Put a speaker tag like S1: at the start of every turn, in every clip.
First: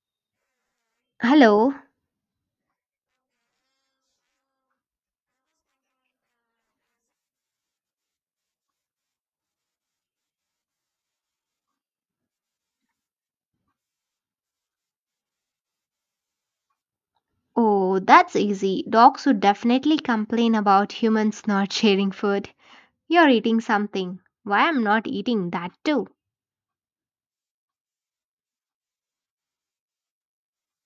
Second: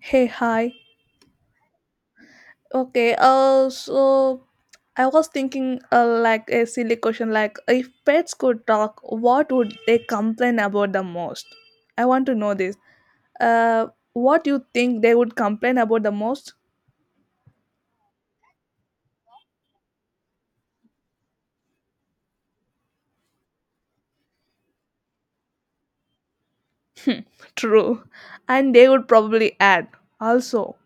S1: Hey, hi.
S2: Hello.
S1: Okay, so I was thinking, like a silly question, like if pets could talk, what would they complain about the most? I want to know this. Uh, what you think they would complain about the most?
S2: Oh, that's easy. Dogs would definitely complain about humans not sharing food. You're eating something. Why I'm not eating that too?
S1: True, and they would probably add. Also,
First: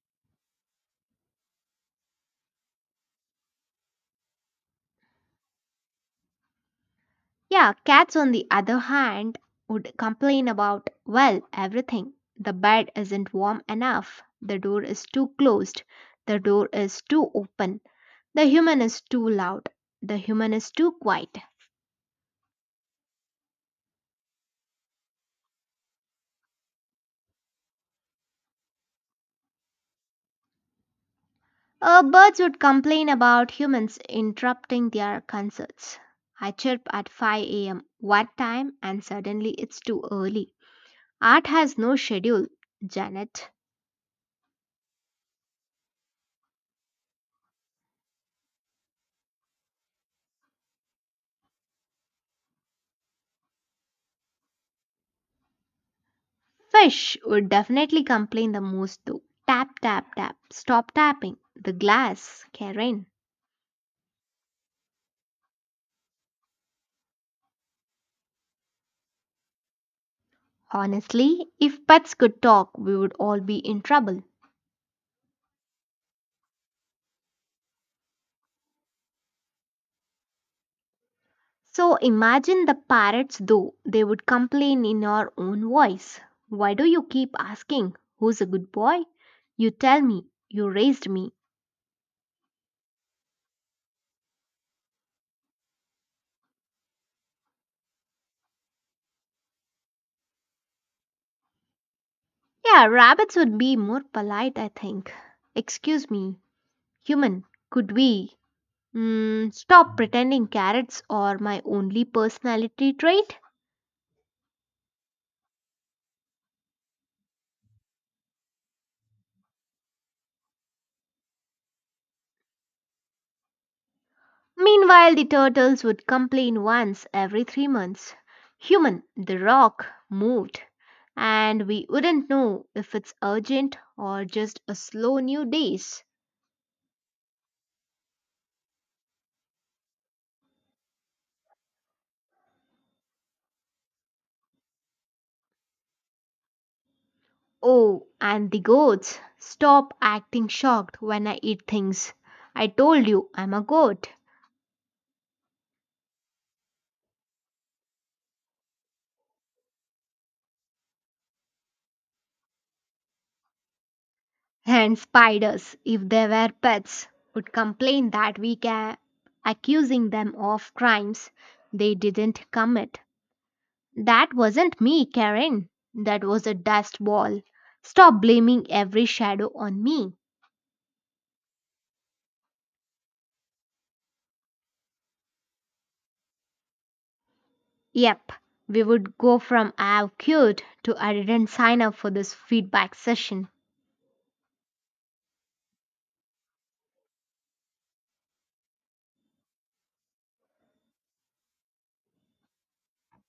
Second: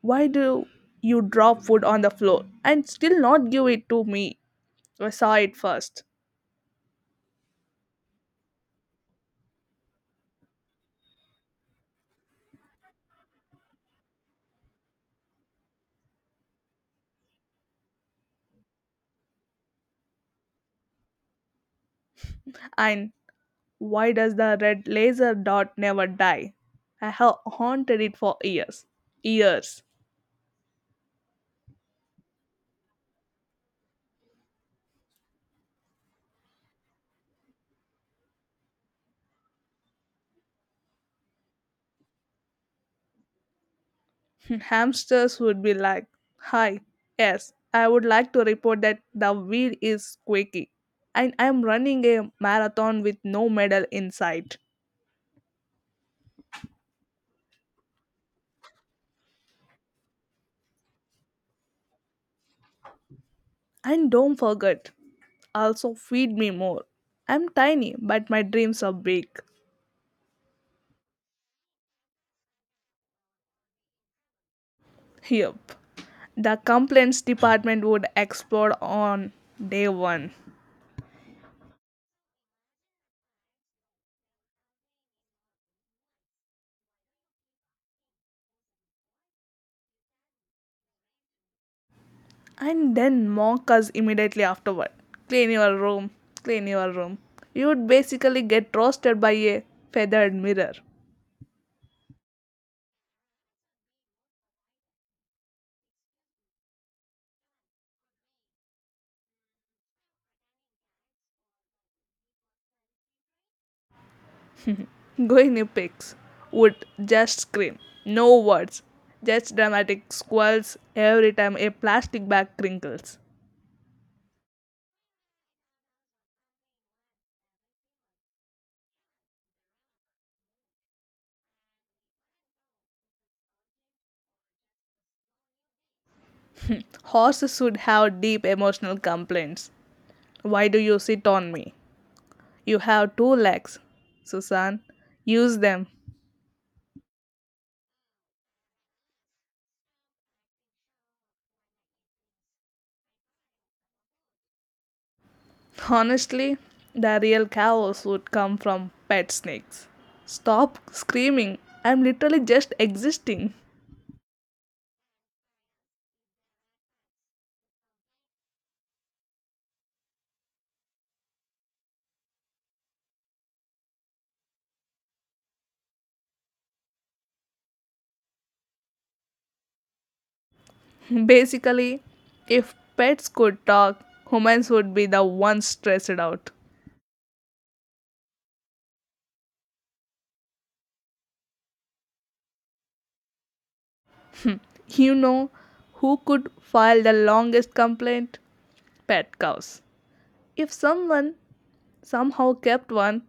S1: why do you drop food on the floor and still not give it to me? I saw it first.
S2: Yeah, cats on the other hand would complain about, well, everything. The bed isn't warm enough. The door is too closed. The door is too open. The human is too loud. The human is too quiet.
S1: And why does the red laser dot never die? I have haunted it for years. Years.
S2: Birds would complain about humans interrupting their concerts. I chirp at 5 a.m. one time and suddenly it's too early. Art has no schedule, Janet.
S1: Hamsters would be like, Hi, yes, I would like to report that the wheel is squeaky. And I'm running a marathon with no medal in sight.
S2: Fish would definitely complain the most though. Tap, tap, tap. Stop tapping. The glass, Karen.
S1: And don't forget, also feed me more. I'm tiny, but my dreams are big.
S2: Honestly, if pets could talk, we would all be in trouble.
S1: Yup. The complaints department would explode on day one.
S2: So imagine the parrots though, they would complain in your own voice. Why do you keep asking, who's a good boy? You tell me, you raised me.
S1: And then mock us immediately afterward. Clean your room, clean your room. You would basically get roasted by a feathered mirror.
S2: Yeah, rabbits would be more polite, I think. Excuse me, human, could we? Mm, stop pretending carrots are my only personality trait?
S1: Guinea pigs would just scream. No words. Just dramatic squalls every time a plastic bag crinkles.
S2: Meanwhile, the turtles would complain once every 3 months. Human, the rock moved, and we wouldn't know if it's urgent or just a slow new days.
S1: Horses would have deep emotional complaints. Why do you sit on me? You have two legs. Susan, use them.
S2: Oh, and the goats stop acting shocked when I eat things. I told you I'm a goat.
S1: Honestly, the real chaos would come from pet snakes. Stop screaming. I'm literally just existing.
S2: And spiders, if they were pets, would complain that we can accusing them of crimes they didn't commit. That wasn't me, Karen. That was a dust ball. Stop blaming every shadow on me.
S1: Basically, if pets could talk, humans would be the ones stressed out.
S2: Yep, we would go from I've cured to I didn't sign up for this feedback session.
S1: You know who could file the longest complaint? Pet cows. If someone somehow kept one,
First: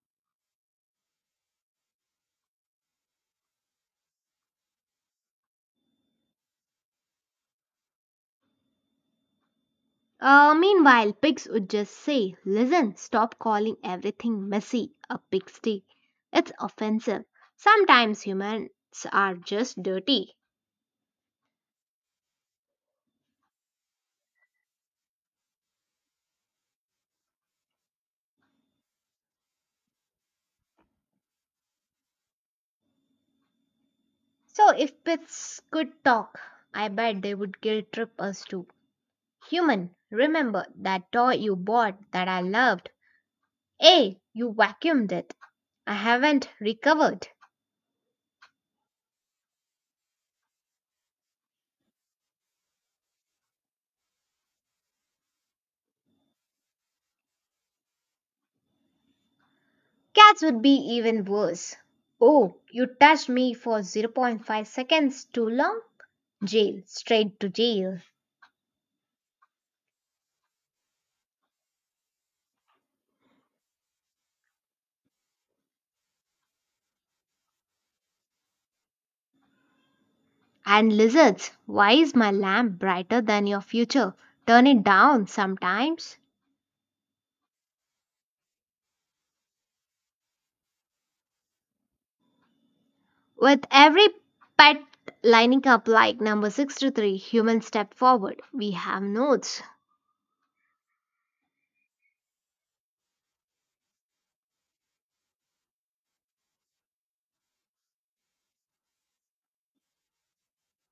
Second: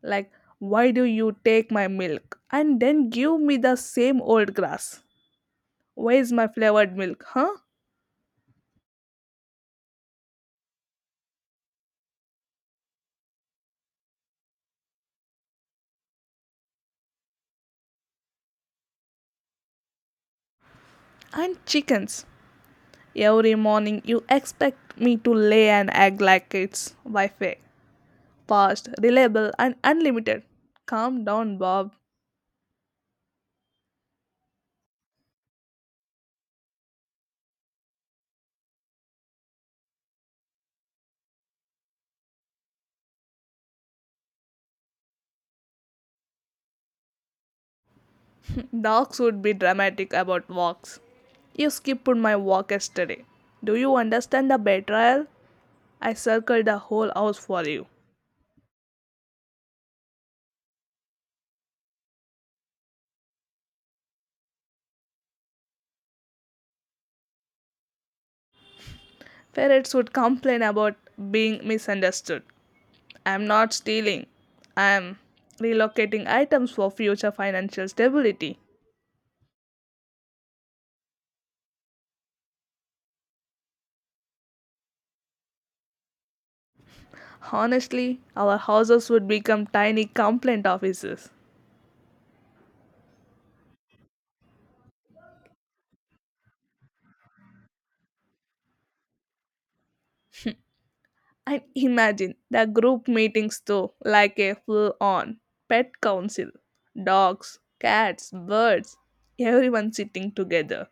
S1: like, why do you take my milk and then give me the same old grass? Where is my flavored milk, huh?
S2: Meanwhile, pigs would just say, listen, stop calling everything messy a pigsty. It's offensive. Sometimes humans are just dirty.
S1: And chickens. Every morning you expect me to lay an egg like it's Wi Fi. Fast, reliable, and unlimited. Calm down, Bob.
S2: So if pits could talk, I bet they would guilt trip us too. Human, remember that toy you bought that I loved? Hey, you vacuumed it. I haven't recovered.
S1: Dogs would be dramatic about walks. You skipped my walk yesterday. Do you understand the betrayal? I circled the whole house for you.
S2: Cats would be even worse. Oh, you touched me for zero point 0.5 seconds too long? Jail, straight to jail.
S1: Ferrets would complain about being misunderstood. I'm not stealing. I'm relocating items for future financial stability.
S2: And lizards, why is my lamp brighter than your future? Turn it down sometimes.
S1: Honestly, our houses would become tiny complaint offices.
S2: With every pet lining up like number 63, humans step forward. We have notes.
S1: And imagine the group meetings though, like a full on pet council. Dogs, cats, birds, everyone sitting together.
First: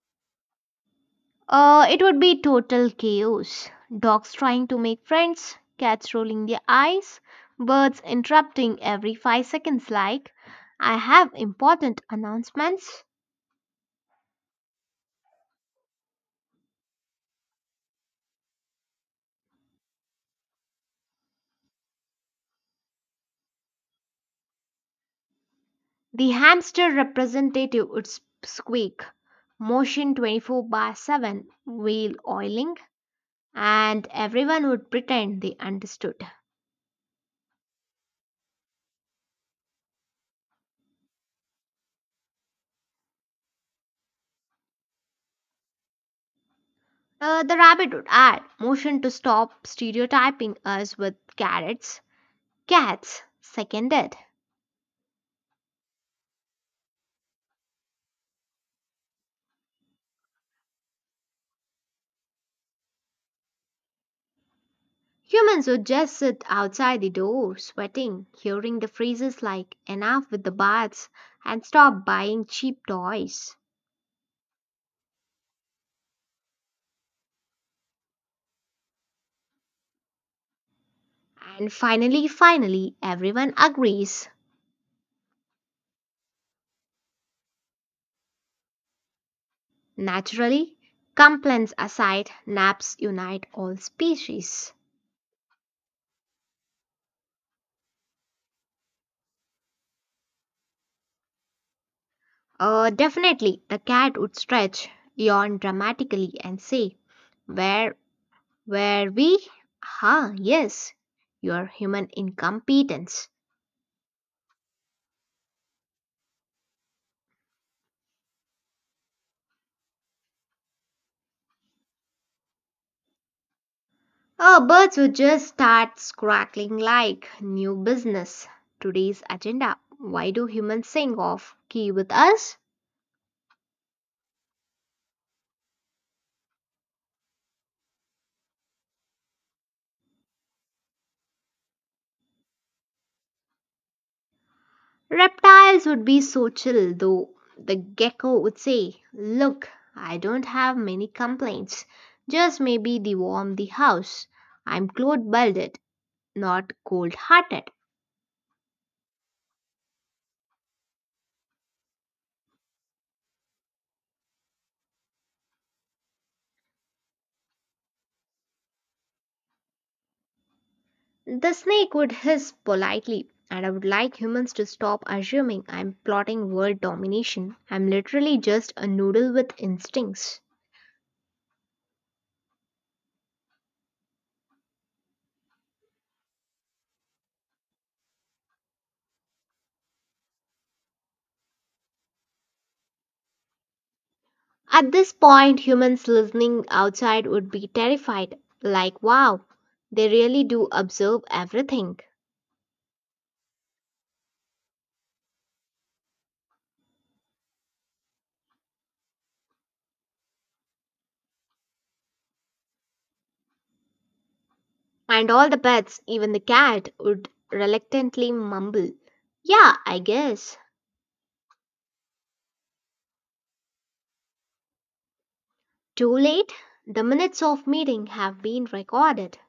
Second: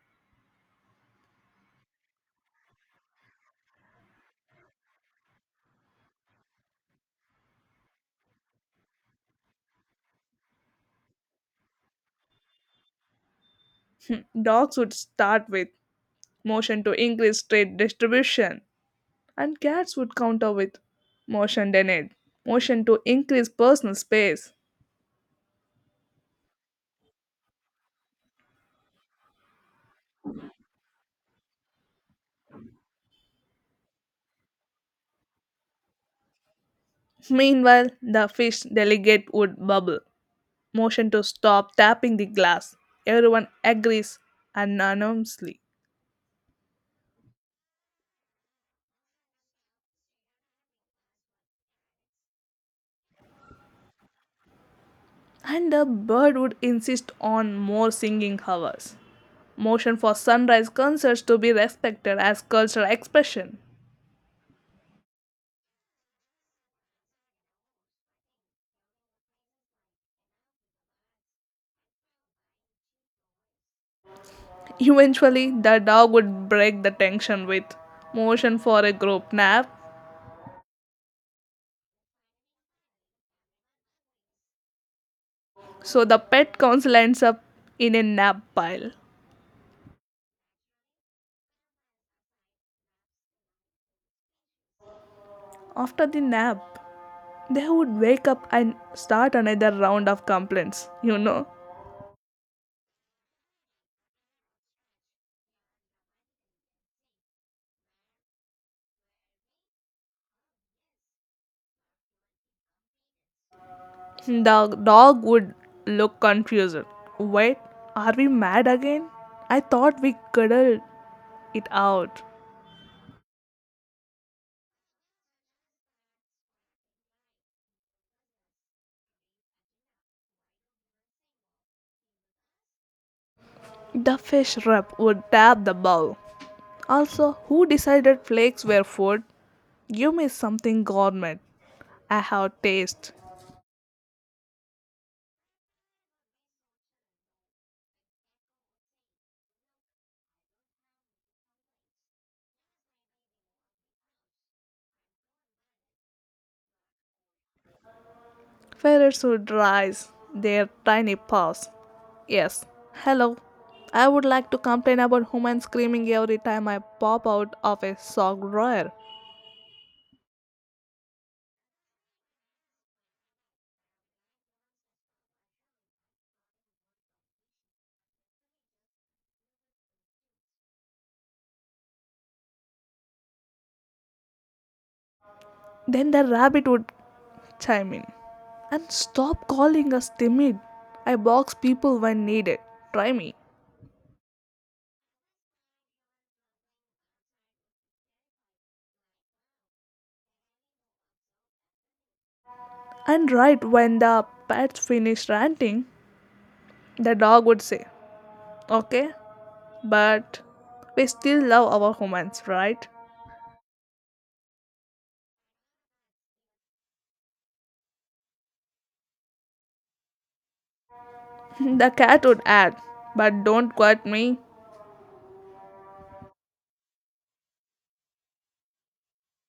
S2: It would be total chaos. Dogs trying to make friends, cats rolling their eyes, birds interrupting every 5 seconds, like, I have important announcements.
S1: Dogs would start with motion to increase trade distribution, and cats would counter with motion denied, motion to increase personal space.
S2: The hamster representative would squeak, motion 24 by 7, wheel oiling, and everyone would pretend they understood.
S1: Meanwhile, the fish delegate would bubble motion to stop tapping the glass. Everyone agrees unanimously.
S2: The rabbit would add, motion to stop stereotyping us with carrots. Cats, seconded.
S1: And the bird would insist on more singing hours. Motion for sunrise concerts to be respected as cultural expression.
S2: Humans would just sit outside the door, sweating, hearing the phrases like enough with the baths and stop buying cheap toys.
S1: Eventually, the dog would break the tension with motion for a group nap,
S2: And finally, finally, everyone agrees.
S1: so the pet council ends up in a nap pile.
S2: Naturally, complaints aside, naps unite all species.
S1: After the nap, they would wake up and start another round of complaints.
S2: Definitely, the cat would stretch, yawn dramatically, and say, where were we? Ah, yes, your human incompetence.
S1: The dog would look confused. Wait, are we mad again? I thought we cuddled it out.
S2: Our birds would just start squawking like new business. Today's agenda. Why do humans sing off key with us?
S1: The fish rep would tap the bowl. Also, who decided flakes were food? Give me something gourmet. I have taste.
S2: Reptiles would be so chill though. The gecko would say, look, I don't have many complaints. Just maybe they warm the house. I'm cold-blooded, not cold-hearted.
S1: Ferrets would rise their tiny paws. Yes. Hello. I would like to complain about human screaming every time I pop out of a sock drawer.
S2: The snake would hiss politely, and I would like humans to stop assuming I'm plotting world domination. I'm literally just a noodle with instincts.
S1: Then the rabbit would chime in. And stop calling us timid. I box people when needed. Try me.
S2: At this point, humans listening outside would be terrified like, wow, they really do observe everything.
S1: And right when the pets finished ranting, the dog would say, okay, but we still love our humans, right?
S2: And all the pets, even the cat, would reluctantly mumble, yeah, I guess.
S1: The cat would add, but don't quote me.
S2: Too late? The minutes of meeting have been recorded.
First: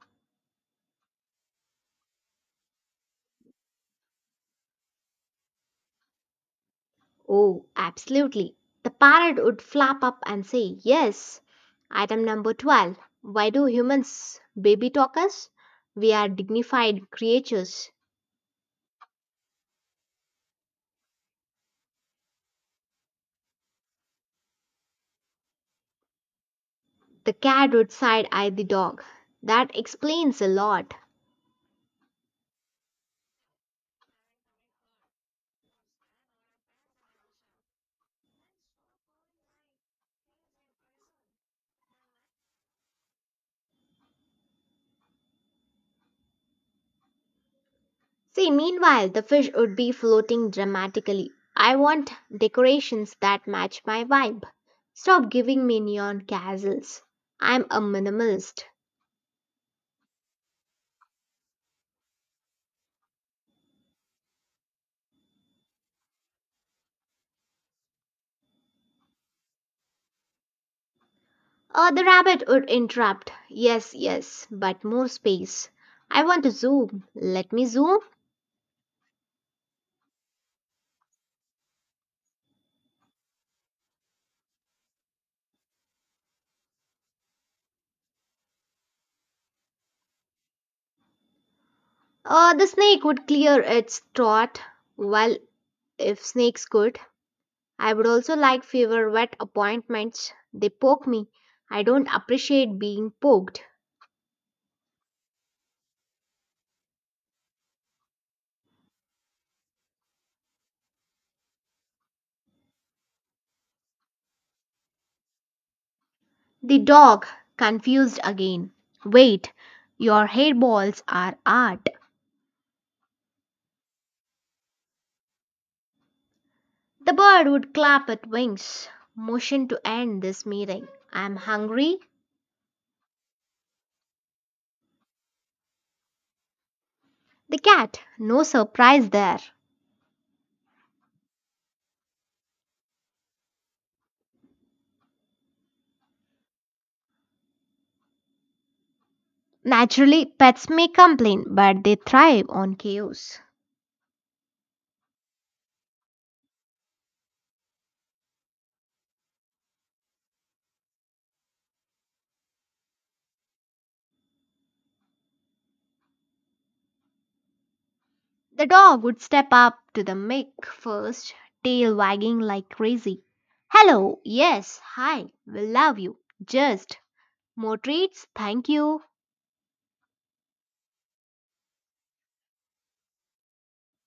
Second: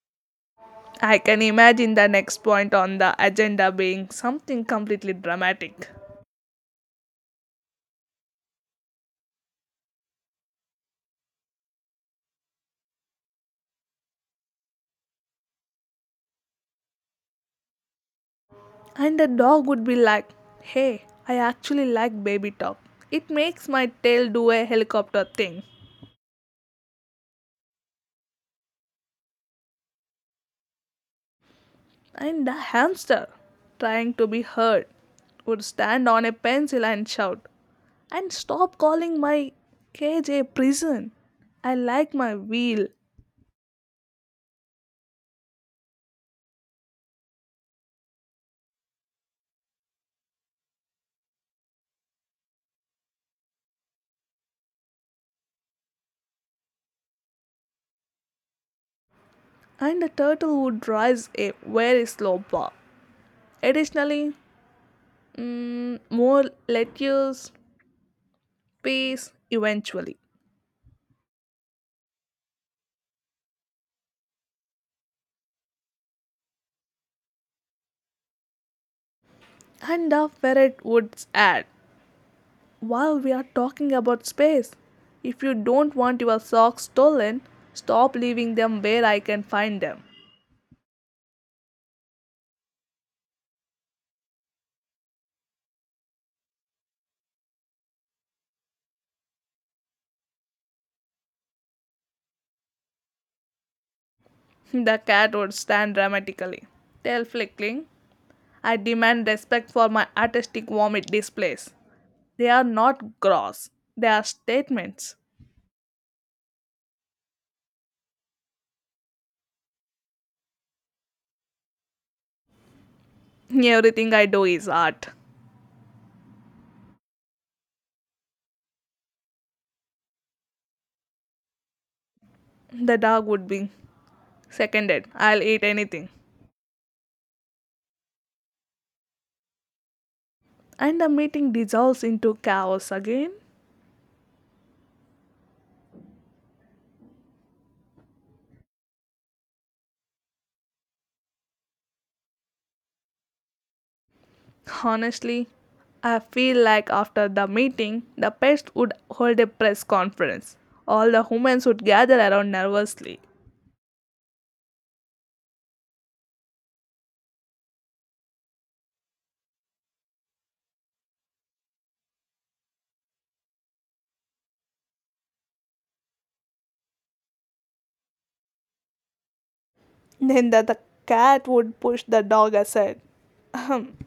S1: I can imagine the next point on the agenda being something completely dramatic.
S2: Oh, absolutely. The parrot would flap up and say, yes. Item number 12. Why do humans baby talk us? We are dignified creatures.
S1: And the dog would be like, hey, I actually like baby talk. It makes my tail do a helicopter thing.
S2: The cat would side eye the dog. That explains a lot.
S1: And the hamster, trying to be heard, would stand on a pencil and shout, and stop calling my cage a prison. I like my wheel.
S2: See, meanwhile, the fish would be floating dramatically. I want decorations that match my vibe. Stop giving me neon castles. I'm a minimalist.
S1: And the turtle would rise a very slow paw. Additionally, more lettuce, peas, eventually.
S2: The rabbit would interrupt. Yes, yes, but more space. I want to zoom. Let me zoom.
S1: And the ferret would add, while we are talking about space, if you don't want your socks stolen, stop leaving them where I can find them.
S2: The snake would clear its throat. Well, if snakes could, I would also like fewer wet appointments. They poke me. I don't appreciate being poked.
S1: The cat would stand dramatically, tail flicking. I demand respect for my artistic vomit displays. They are not gross, they are statements.
S2: The dog, confused again. Wait, your hairballs are art.
S1: Everything I do is art.
S2: The bird would clap its wings. Motion to end this meeting. I'm hungry.
S1: The dog would be seconded. I'll eat anything.
S2: The cat, no surprise there.
S1: And the meeting dissolves into chaos again.
S2: Naturally, pets may complain, but they thrive on chaos.
S1: Honestly, I feel like after the meeting, the pest would hold a press conference. All the humans would gather around nervously.
S2: The dog would step up to the mic first, tail wagging like crazy. Hello, yes, hi, we love you. Just more treats, thank you.
S1: Then the cat would push the dog aside. Ahem.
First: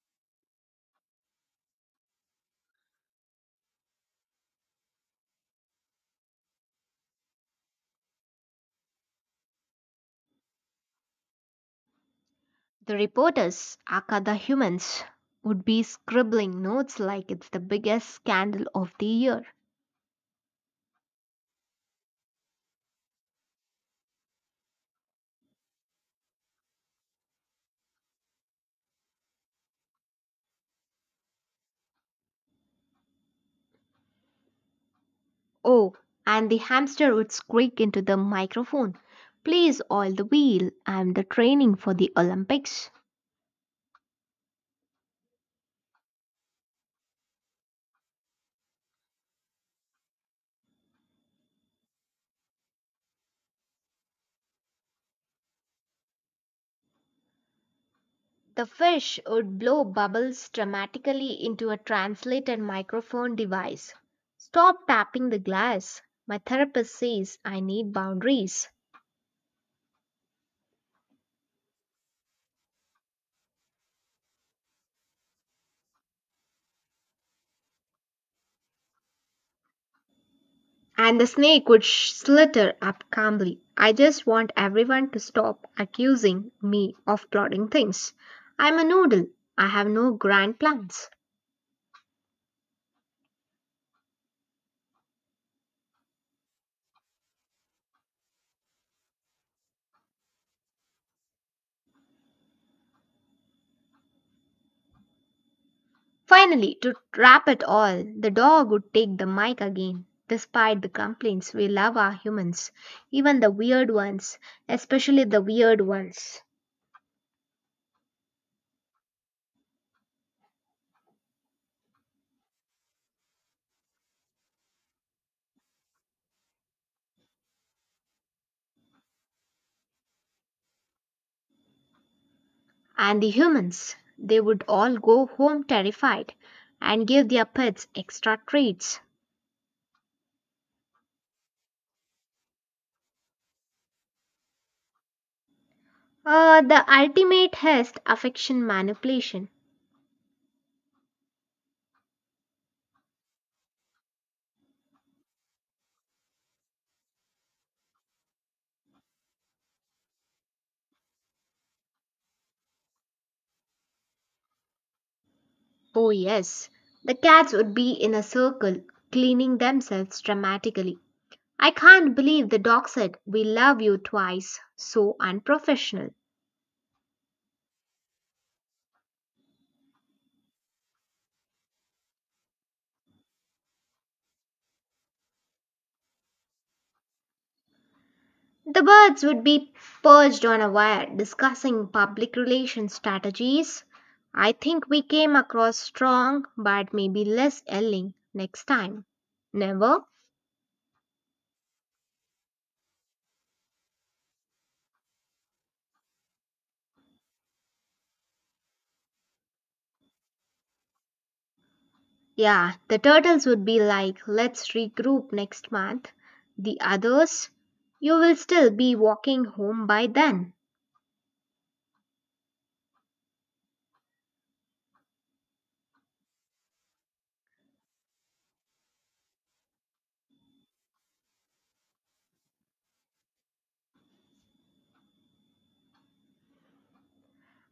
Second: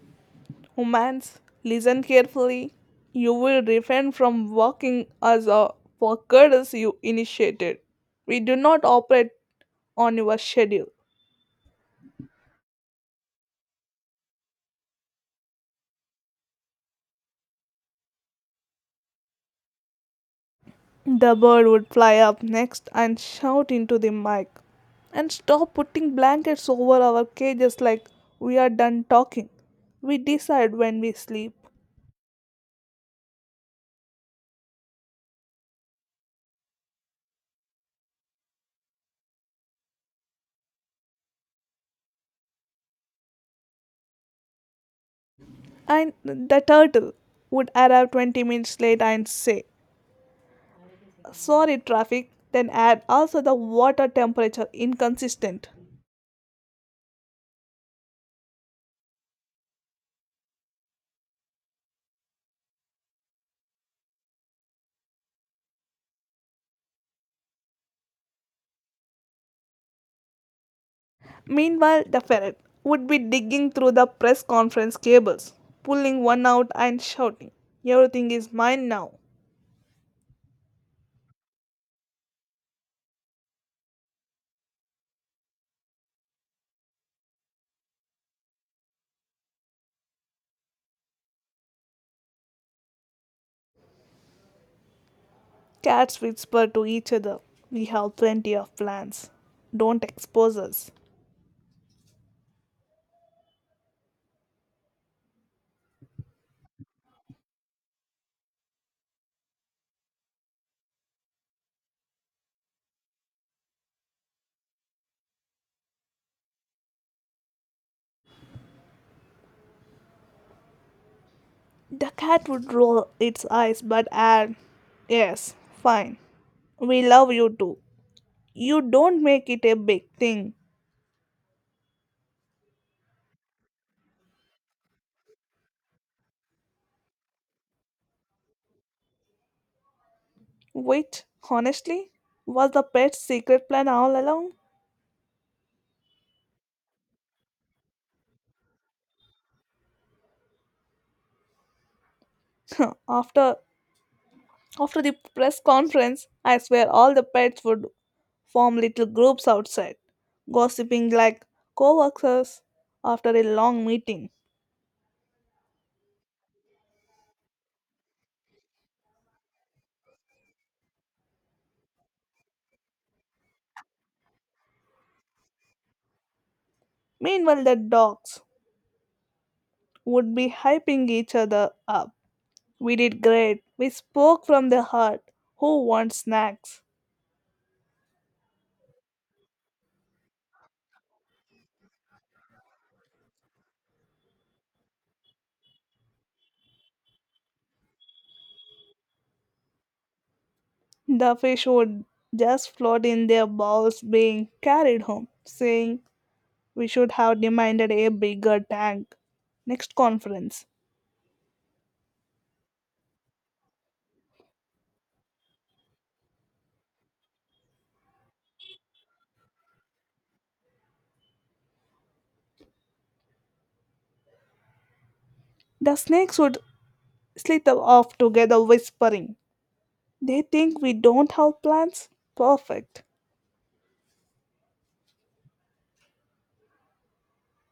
S1: Humans, listen carefully. You will refrain from walking as a for courtesy you initiated. We do not operate on your schedule.
S2: The reporters, aka the humans, would be scribbling notes like it's the biggest scandal of the year.
S1: The bird would fly up next and shout into the mic. And stop putting blankets over our cages like we are done talking. We decide when we sleep.
S2: Oh, and the hamster would squeak into the microphone. Please oil the wheel. I'm the training for the Olympics.
S1: And the turtle would arrive 20 minutes late and say, sorry traffic, then add also the water temperature inconsistent.
S2: The fish would blow bubbles dramatically into a translated microphone device. Stop tapping the glass. My therapist says I need boundaries.
S1: Meanwhile, the ferret would be digging through the press conference cables, pulling one out and shouting, everything is mine now.
S2: And the snake would slither up calmly. I just want everyone to stop accusing me of plotting things. I'm a noodle. I have no grand plans.
S1: Cats whisper to each other, we have plenty of plans. Don't expose us.
S2: Finally, to wrap it all, the dog would take the mic again. Despite the complaints, we love our humans, even the weird ones, especially the weird ones.
S1: The cat would roll its eyes but add, yes, fine. We love you too. You don't make it a big thing.
S2: And the humans, they would all go home terrified and give their pets extra treats.
S1: Wait, honestly, was the pet's secret plan all along?
S2: The ultimate test affection manipulation.
S1: after after the press conference, I swear all the pets would form little groups outside, gossiping like co-workers after a long meeting.
S2: Oh, yes. The cats would be in a circle, cleaning themselves dramatically. I can't believe the dog said, we love you twice. So unprofessional.
S1: Meanwhile, the dogs would be hyping each other up. We did great. We spoke from the heart. Who wants snacks?
S2: The birds would be perched on a wire discussing public relations strategies. I think we came across strong but maybe less yelling next time. Never?
S1: The fish would just float in their bowls being carried home, saying, we should have demanded a bigger tank. Next conference.
S2: Yeah, the turtles would be like, let's regroup next month. The others, you will still be walking home by then.
S1: The snakes would slither off together, whispering. They think we don't have plans? Perfect.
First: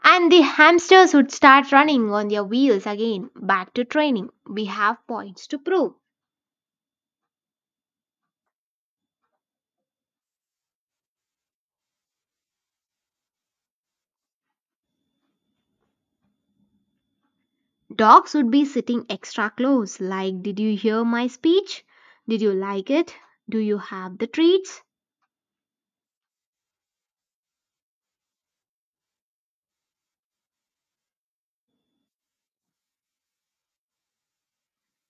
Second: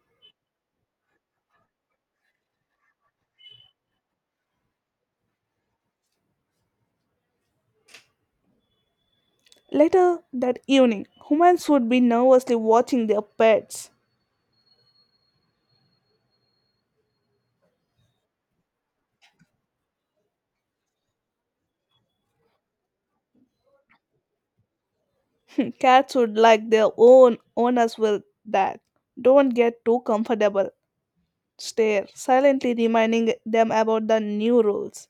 S2: And the hamsters would start running on their wheels again. Back to training. We have points to prove.
S1: Later that evening, humans would be nervously watching their pets.
S2: Dogs would be sitting extra close, like, did you hear my speech? Did you like it? Do you have the treats?
S1: Cats would like their own owners will that. Don't get too comfortable. Stare, silently reminding them about the new rules.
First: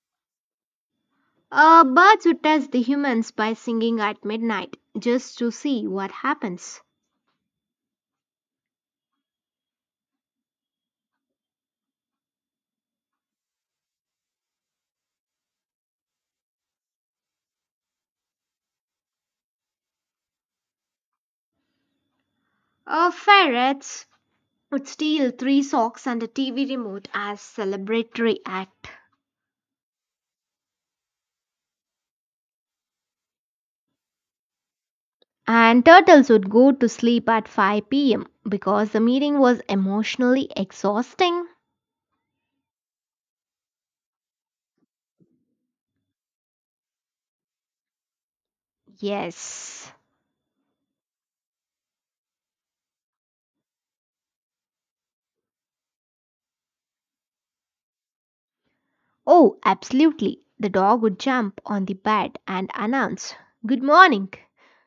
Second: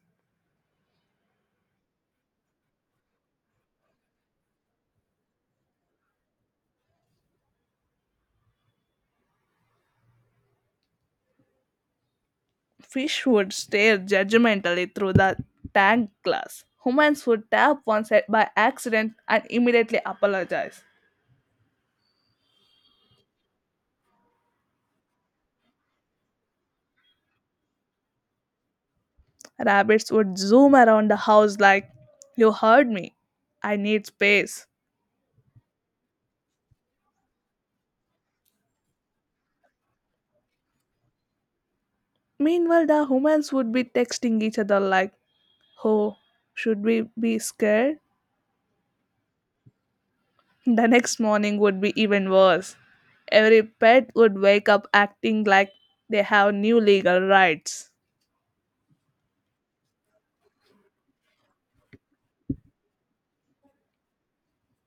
S2: Birds would test the humans by singing at midnight just to see what happens.
S1: Fish would stare judgmentally through the tank glass. Humans would tap one side by accident and immediately apologize.
S2: Ferrets would steal three socks and a TV remote as celebratory act.
S1: Rabbits would zoom around the house like, you heard me. I need space.
S2: And turtles would go to sleep at 5 p.m. because the meeting was emotionally exhausting.
S1: Meanwhile, the humans would be texting each other like, oh, should we be scared?
S2: Yes.
S1: The next morning would be even worse. Every pet would wake up acting like they have new legal rights.
S2: Oh, absolutely. The dog would jump on the bed and announce, good morning.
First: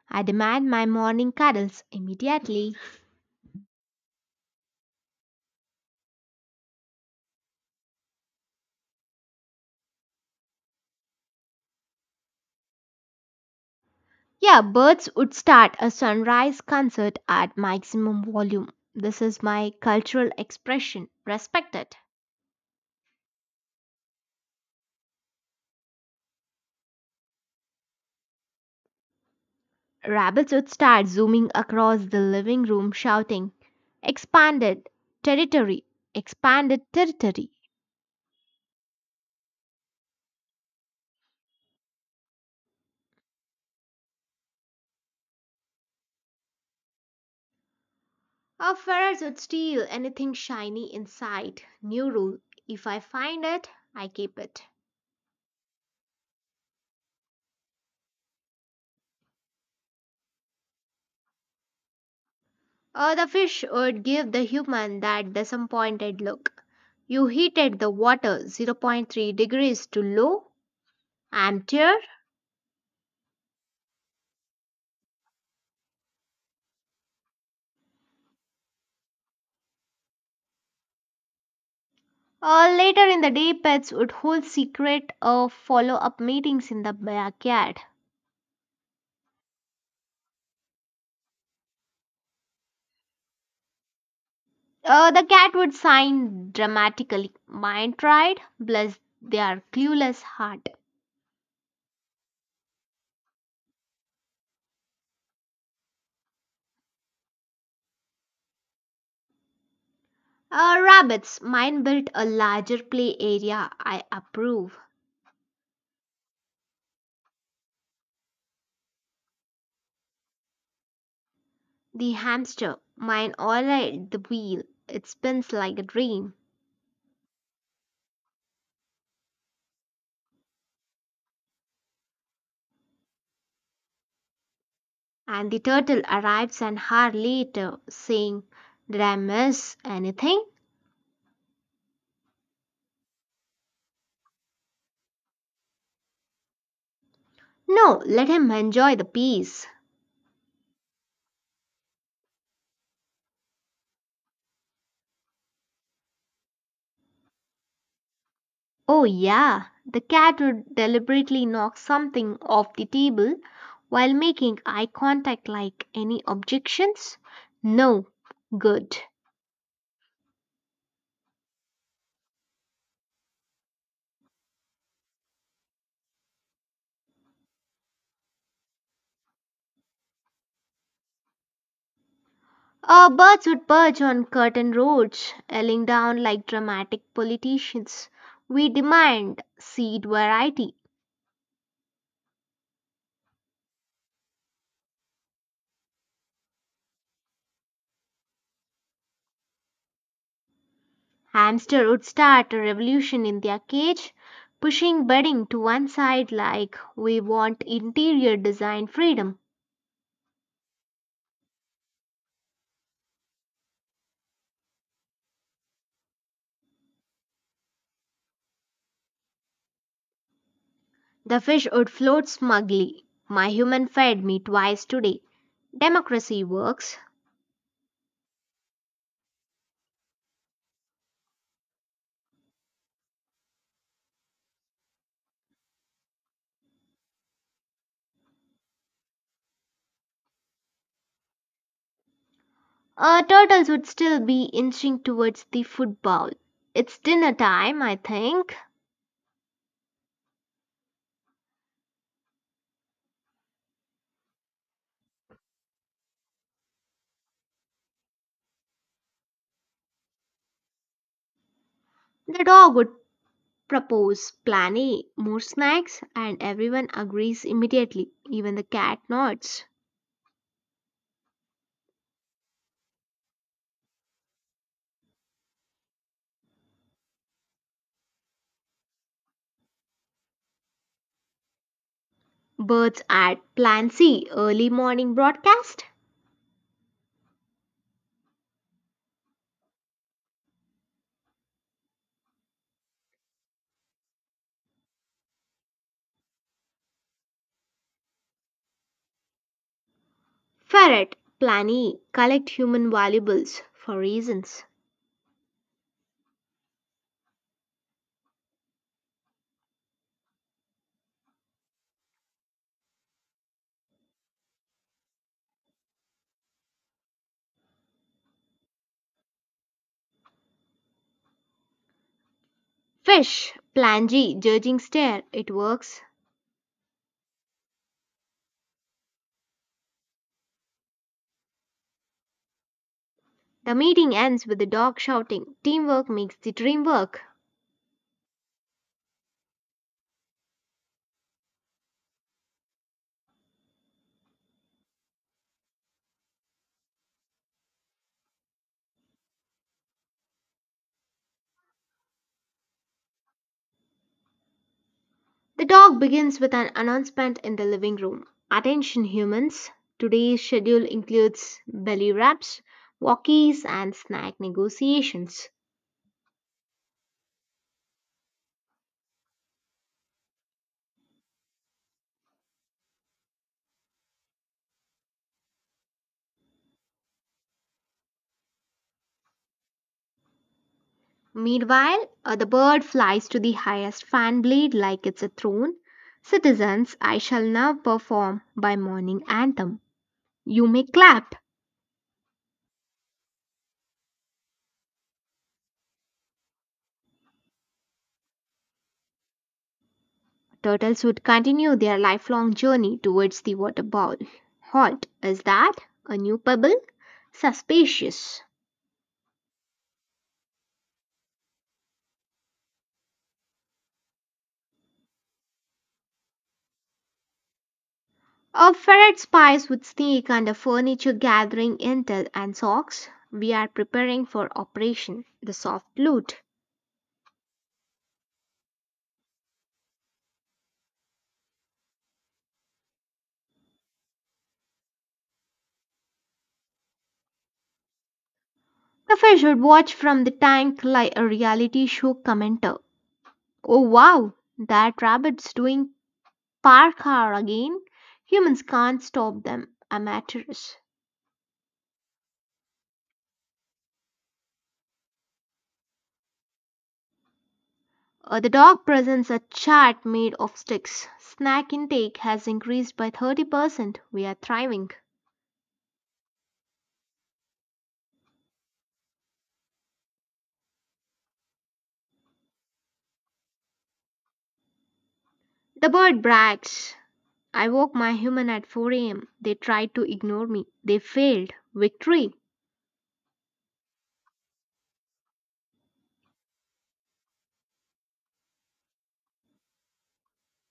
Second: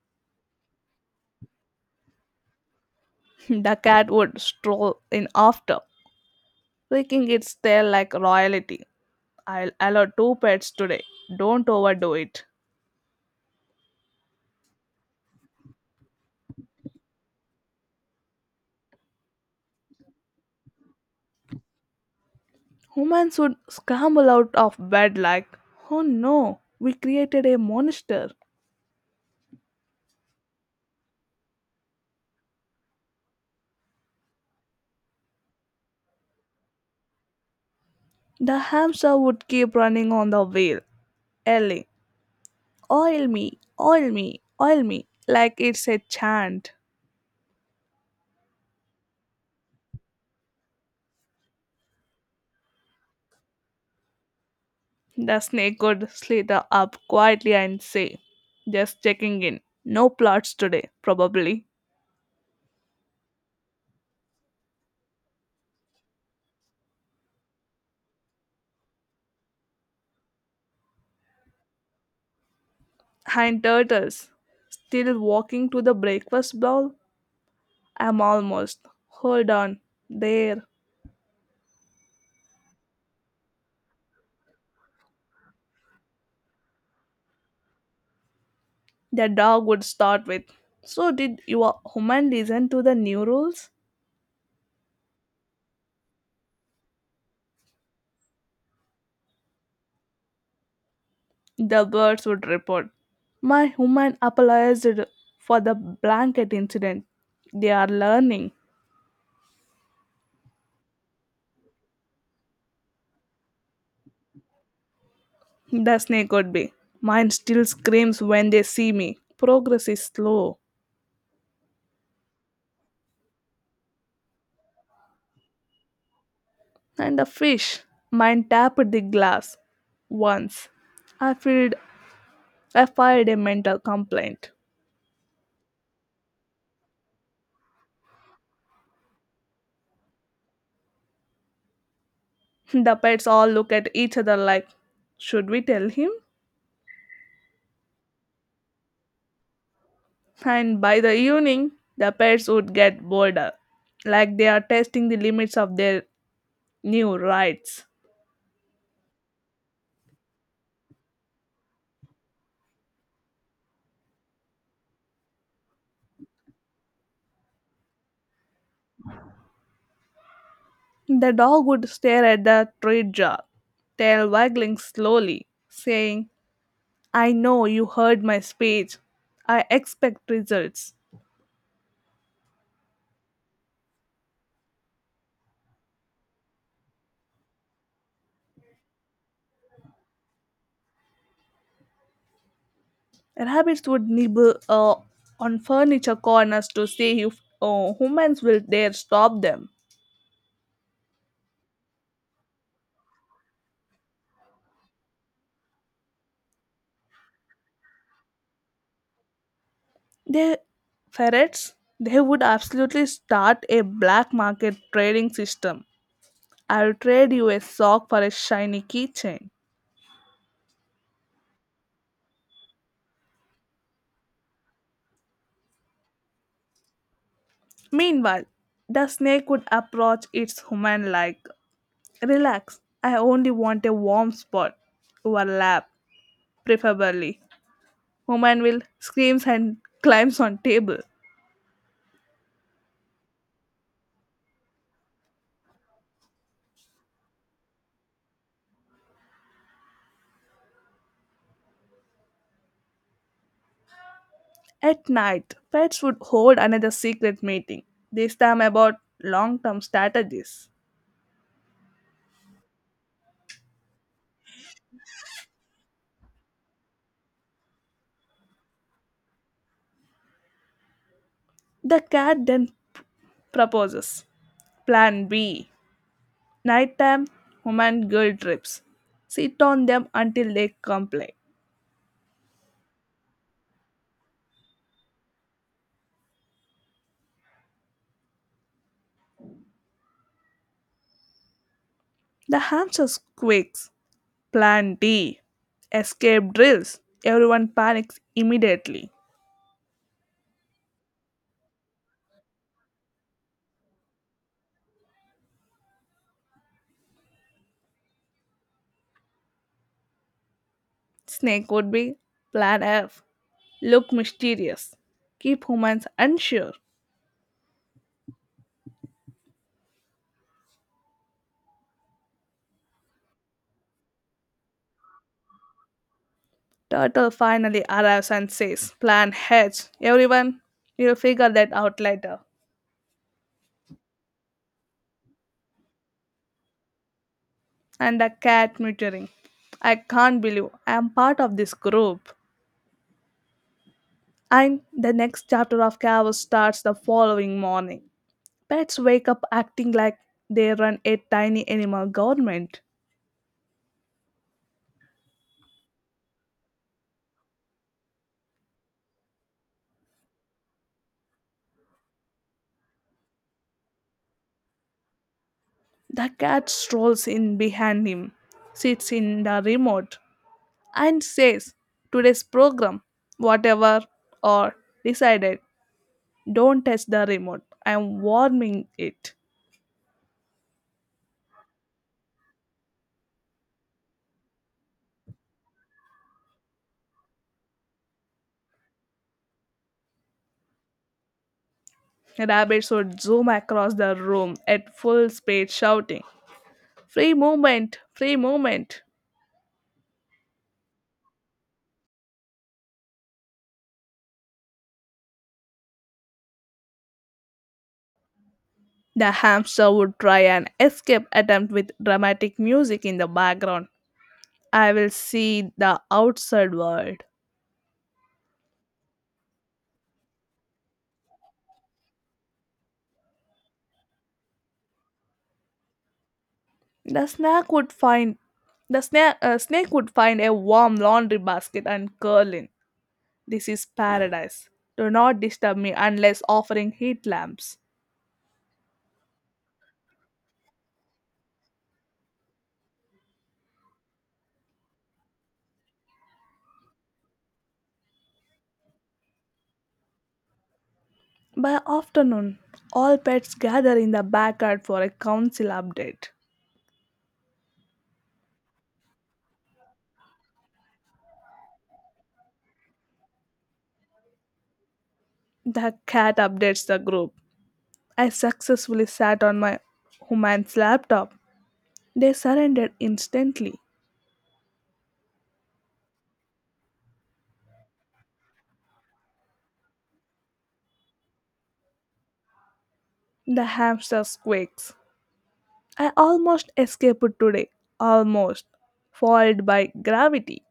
S2: I demand my morning cuddles immediately.
S1: The cat would stroll in after, freaking it's tail like royalty. I'll allow two pets today. Don't overdo it.
S2: Yeah, birds would start a sunrise concert at maximum volume. This is my cultural expression. Respect it.
S1: Humans would scramble out of bed like, oh no, we created a monster.
S2: Rabbits would start zooming across the living room shouting, expanded territory! Expanded territory!
S1: The hamster would keep running on the wheel, yelling, oil me, oil me, oil me, like it's a chant.
S2: Or ferrets would steal anything shiny in sight. New rule, if I find it, I keep it.
S1: The snake would slither up quietly and say, just checking in. No plots today, probably.
S2: Or the fish would give the human that disappointed look. You heated the water zero point 0.3 degrees too low? Amateur?
S1: And turtles, still walking to the breakfast bowl. I'm almost. Hold on. There.
S2: Or later in the day, pets would hold secret or follow up meetings in the backyard.
S1: The dog would start with, so, did your human listen to the new rules?
S2: The cat would sign dramatically. Mine tried, bless their clueless heart.
S1: The birds would report. My human apologized for the blanket incident. They are learning.
S2: Rabbits, mine built a larger play area. I approve.
S1: The snake would be. Mine still screams when they see me. Progress is slow.
S2: The hamster, mine all right, the wheel. It spins like a dream.
S1: And the fish. Mine tapped the glass. Once. I fired, I fired a mental complaint.
S2: And the turtle arrives an hour later, saying, did I miss anything?
S1: The pets all look at each other like, should we tell him?
S2: No, let him enjoy the peace.
S1: And by the evening, the pets would get bolder, like they are testing the limits of their new rights.
S2: Oh, yeah, the cat would deliberately knock something off the table while making eye contact like, any objections? No, good.
S1: The dog would stare at the tree jar, tail waggling slowly, saying, I know you heard my speech. I expect results.
S2: Birds would perch on curtain roads, yelling down like dramatic politicians. We demand seed variety.
S1: Rabbits would nibble on furniture corners to see if humans will dare stop them.
S2: Hamster would start a revolution in their cage, pushing bedding to one side like, we want interior design freedom.
S1: They ferrets, they would absolutely start a black market trading system. I'll trade you a sock for a shiny keychain.
S2: The fish would float smugly. My human fed me twice today. Democracy works.
S1: Meanwhile, the snake would approach its human like, relax, I only want a warm spot, your lap, preferably. Woman will screams and climbs on table.
S2: Turtles would still be inching towards the food bowl. It's dinner time, I think.
S1: At night, pets would hold another secret meeting, this time about long-term strategies.
S2: The dog would propose plan A, more snacks, and everyone agrees immediately. Even the cat nods.
S1: The cat then proposes. Plan B. Nighttime human girl trips. Sit on them until they complain.
S2: Birds add plan C, early morning broadcast.
S1: The hamster squeaks. Plan D. Escape drills. Everyone panics immediately.
S2: Ferret, plan E, collect human valuables for reasons.
S1: Snake would be Plan F. Look mysterious. Keep humans unsure.
S2: Fish! Plan G, judging stare. It works.
S1: Turtle finally arrives and says, Plan H. Everyone, we'll figure that out later.
S2: The meeting ends with the dog shouting, teamwork makes the dream work.
S1: And the cat muttering, I can't believe I'm part of this group. And the next chapter of chaos starts the following morning. Pets wake up acting like they run a tiny animal government.
S2: The dog begins with an announcement in the living room. Attention humans, today's schedule includes belly wraps, walkies, and snack negotiations.
S1: The cat strolls in behind him, sits in the remote, and says, today's program, whatever, or decided, don't touch the remote. I'm warming it.
S2: Meanwhile, the bird flies to the highest fan blade like it's a throne. Citizens, I shall now perform my morning anthem. You may clap.
S1: Rabbits would zoom across the room at full speed, shouting, free movement! Free movement!
S2: Turtles would continue their lifelong journey towards the water bowl. Halt, is that a new pebble? Suspicious.
S1: The hamster would try an escape attempt with dramatic music in the background. I will see the outside world.
S2: A ferret spies would sneak under furniture gathering intel and socks. We are preparing for operation. The soft loot.
S1: The snake would find the snake would find a warm laundry basket and curl in. This is paradise. Do not disturb me unless offering heat lamps.
S2: The fish would watch from the tank like a reality show commenter. Oh wow, that rabbit's doing parkour again. Humans can't stop them. Amateurs.
S1: By afternoon, all pets gather in the backyard for a council update.
S2: The dog presents a chart made of sticks. Snack intake has increased by 30%. We are thriving.
S1: The cat updates the group. I successfully sat on my human's laptop. They surrendered instantly.
S2: The bird brags. I woke my human at 4 am. They tried to ignore me. They failed. Victory.
S1: The hamster squeaks. I almost escaped today, almost, foiled by gravity.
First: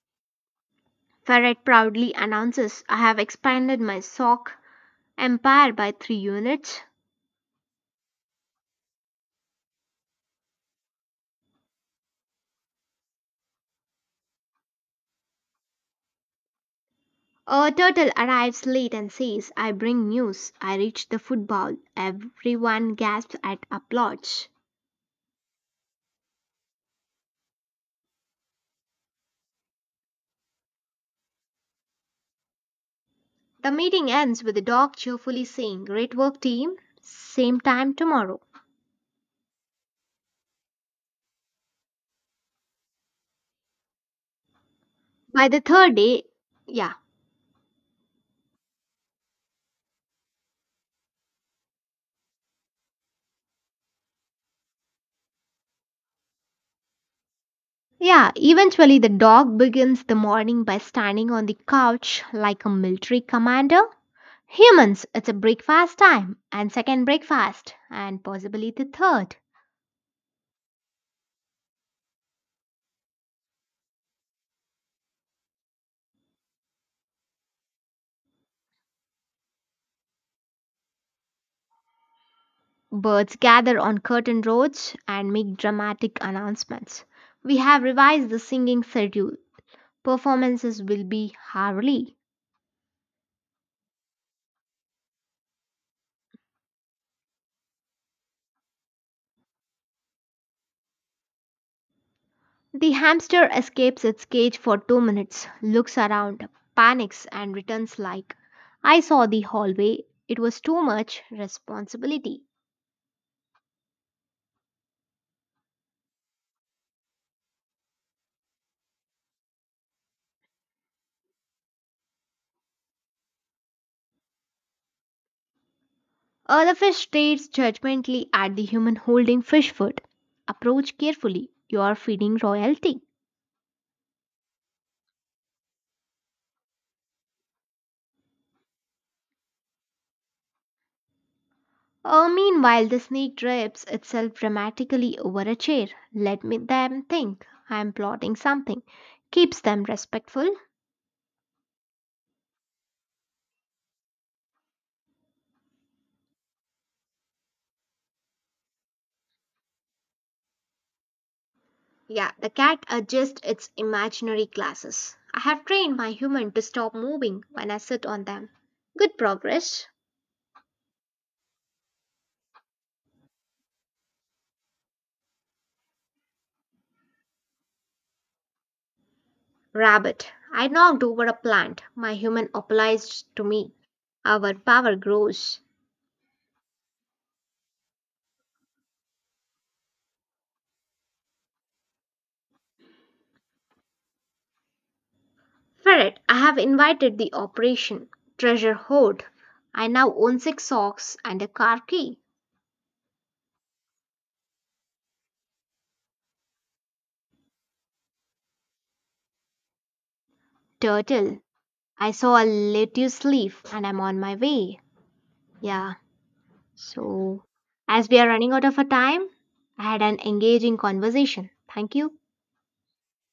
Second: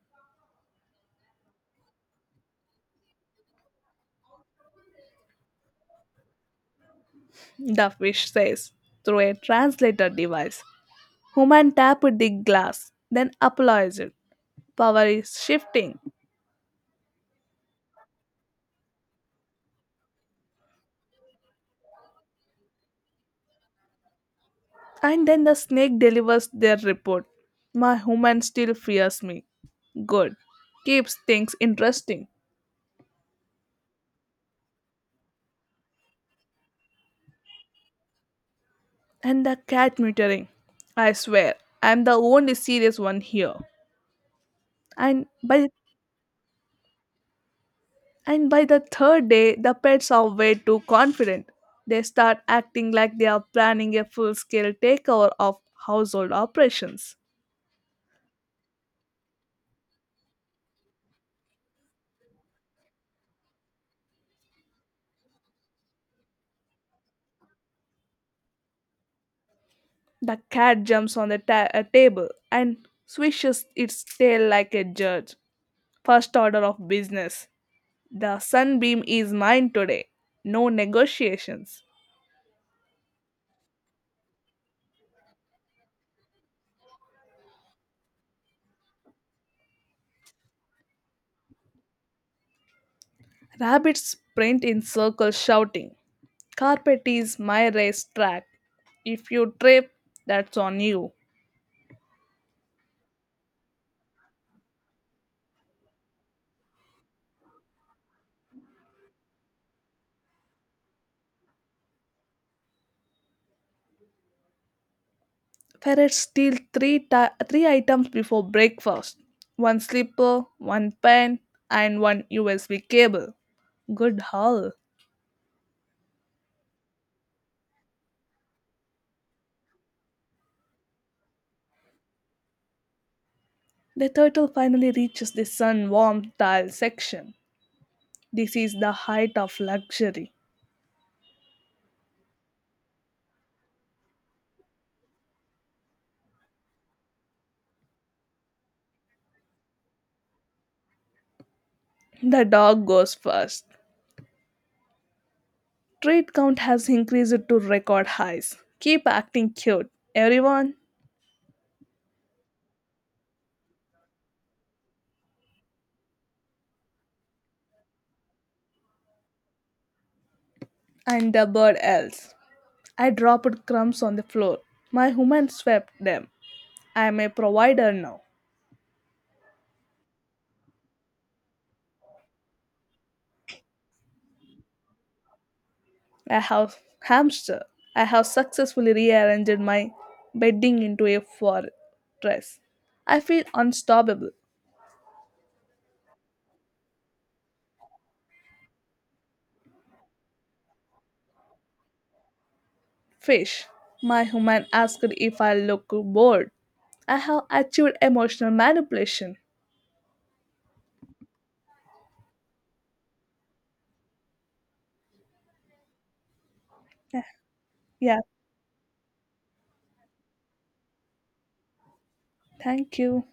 S2: Ferret proudly announces, I have expanded my sock empire by 3 units.
S1: The fish says through a translator device. Human tapped the glass, then apologized. Power is shifting.
S2: A turtle arrives late and says, I bring news. I reached the football. Everyone gasps at applause.
S1: And then the snake delivers their report. My human still fears me. Good. Keeps things interesting.
S2: The meeting ends with the dog cheerfully saying, great work, team. Same time tomorrow.
S1: And the cat muttering. I swear, I'm the only serious one here. and
S2: By the
S1: by
S2: third day, yeah.
S1: and by the third day, the pets are way too confident. They start acting like they are planning a full-scale takeover of household operations.
S2: Yeah, eventually the dog begins the morning by standing on the couch like a military commander. Humans, it's a breakfast time, and second breakfast, and possibly the third.
S1: The cat jumps on a table and swishes its tail like a judge. First order of business, the sunbeam is mine today. No negotiations.
S2: Birds gather on curtain roads and make dramatic announcements. We have revised the singing schedule. Performances will be hourly.
S1: Rabbits sprint in circles shouting, carpet is my racetrack. If you trip, that's on you.
S2: The hamster escapes its cage for 2 minutes, looks around, panics, and returns like, I saw the hallway. It was too much responsibility.
S1: Ferrets steal three items before breakfast. One slipper, one pen, and one USB cable. Good haul.
S2: The fish stares judgmentally at the human holding fish food. Approach carefully. You are feeding royalty.
S1: The turtle finally reaches the sun warmed tile section. This is the height of luxury.
S2: Meanwhile, the snake drapes itself dramatically over a chair. Let me them think I am plotting something. Keeps them respectful.
S1: The dog goes first. Trade count has increased to record highs. Keep acting cute, everyone,
S2: Yeah, the cat adjusts its imaginary glasses. I have trained my human to stop moving when I sit on them. Good progress.
S1: and the bird else. I dropped crumbs on the floor. My human swept them. I am a provider now.
S2: Rabbit. I knocked over a plant. My human apologized to me. Our power grows.
S1: I have hamster. I have successfully rearranged my bedding into a fortress. I feel unstoppable.
S2: Ferret. I have invited the operation. Treasure hoard. I now own six socks and a car key.
S1: Fish. My human asked if I look bored. I have achieved emotional manipulation.
S2: Turtle. I saw a lettuce leaf and I'm on my way. Yeah,
S1: Yeah,
S2: so, as
S1: yeah,
S2: we are running out of our time, I had an engaging conversation. Thank you.
S1: thank you.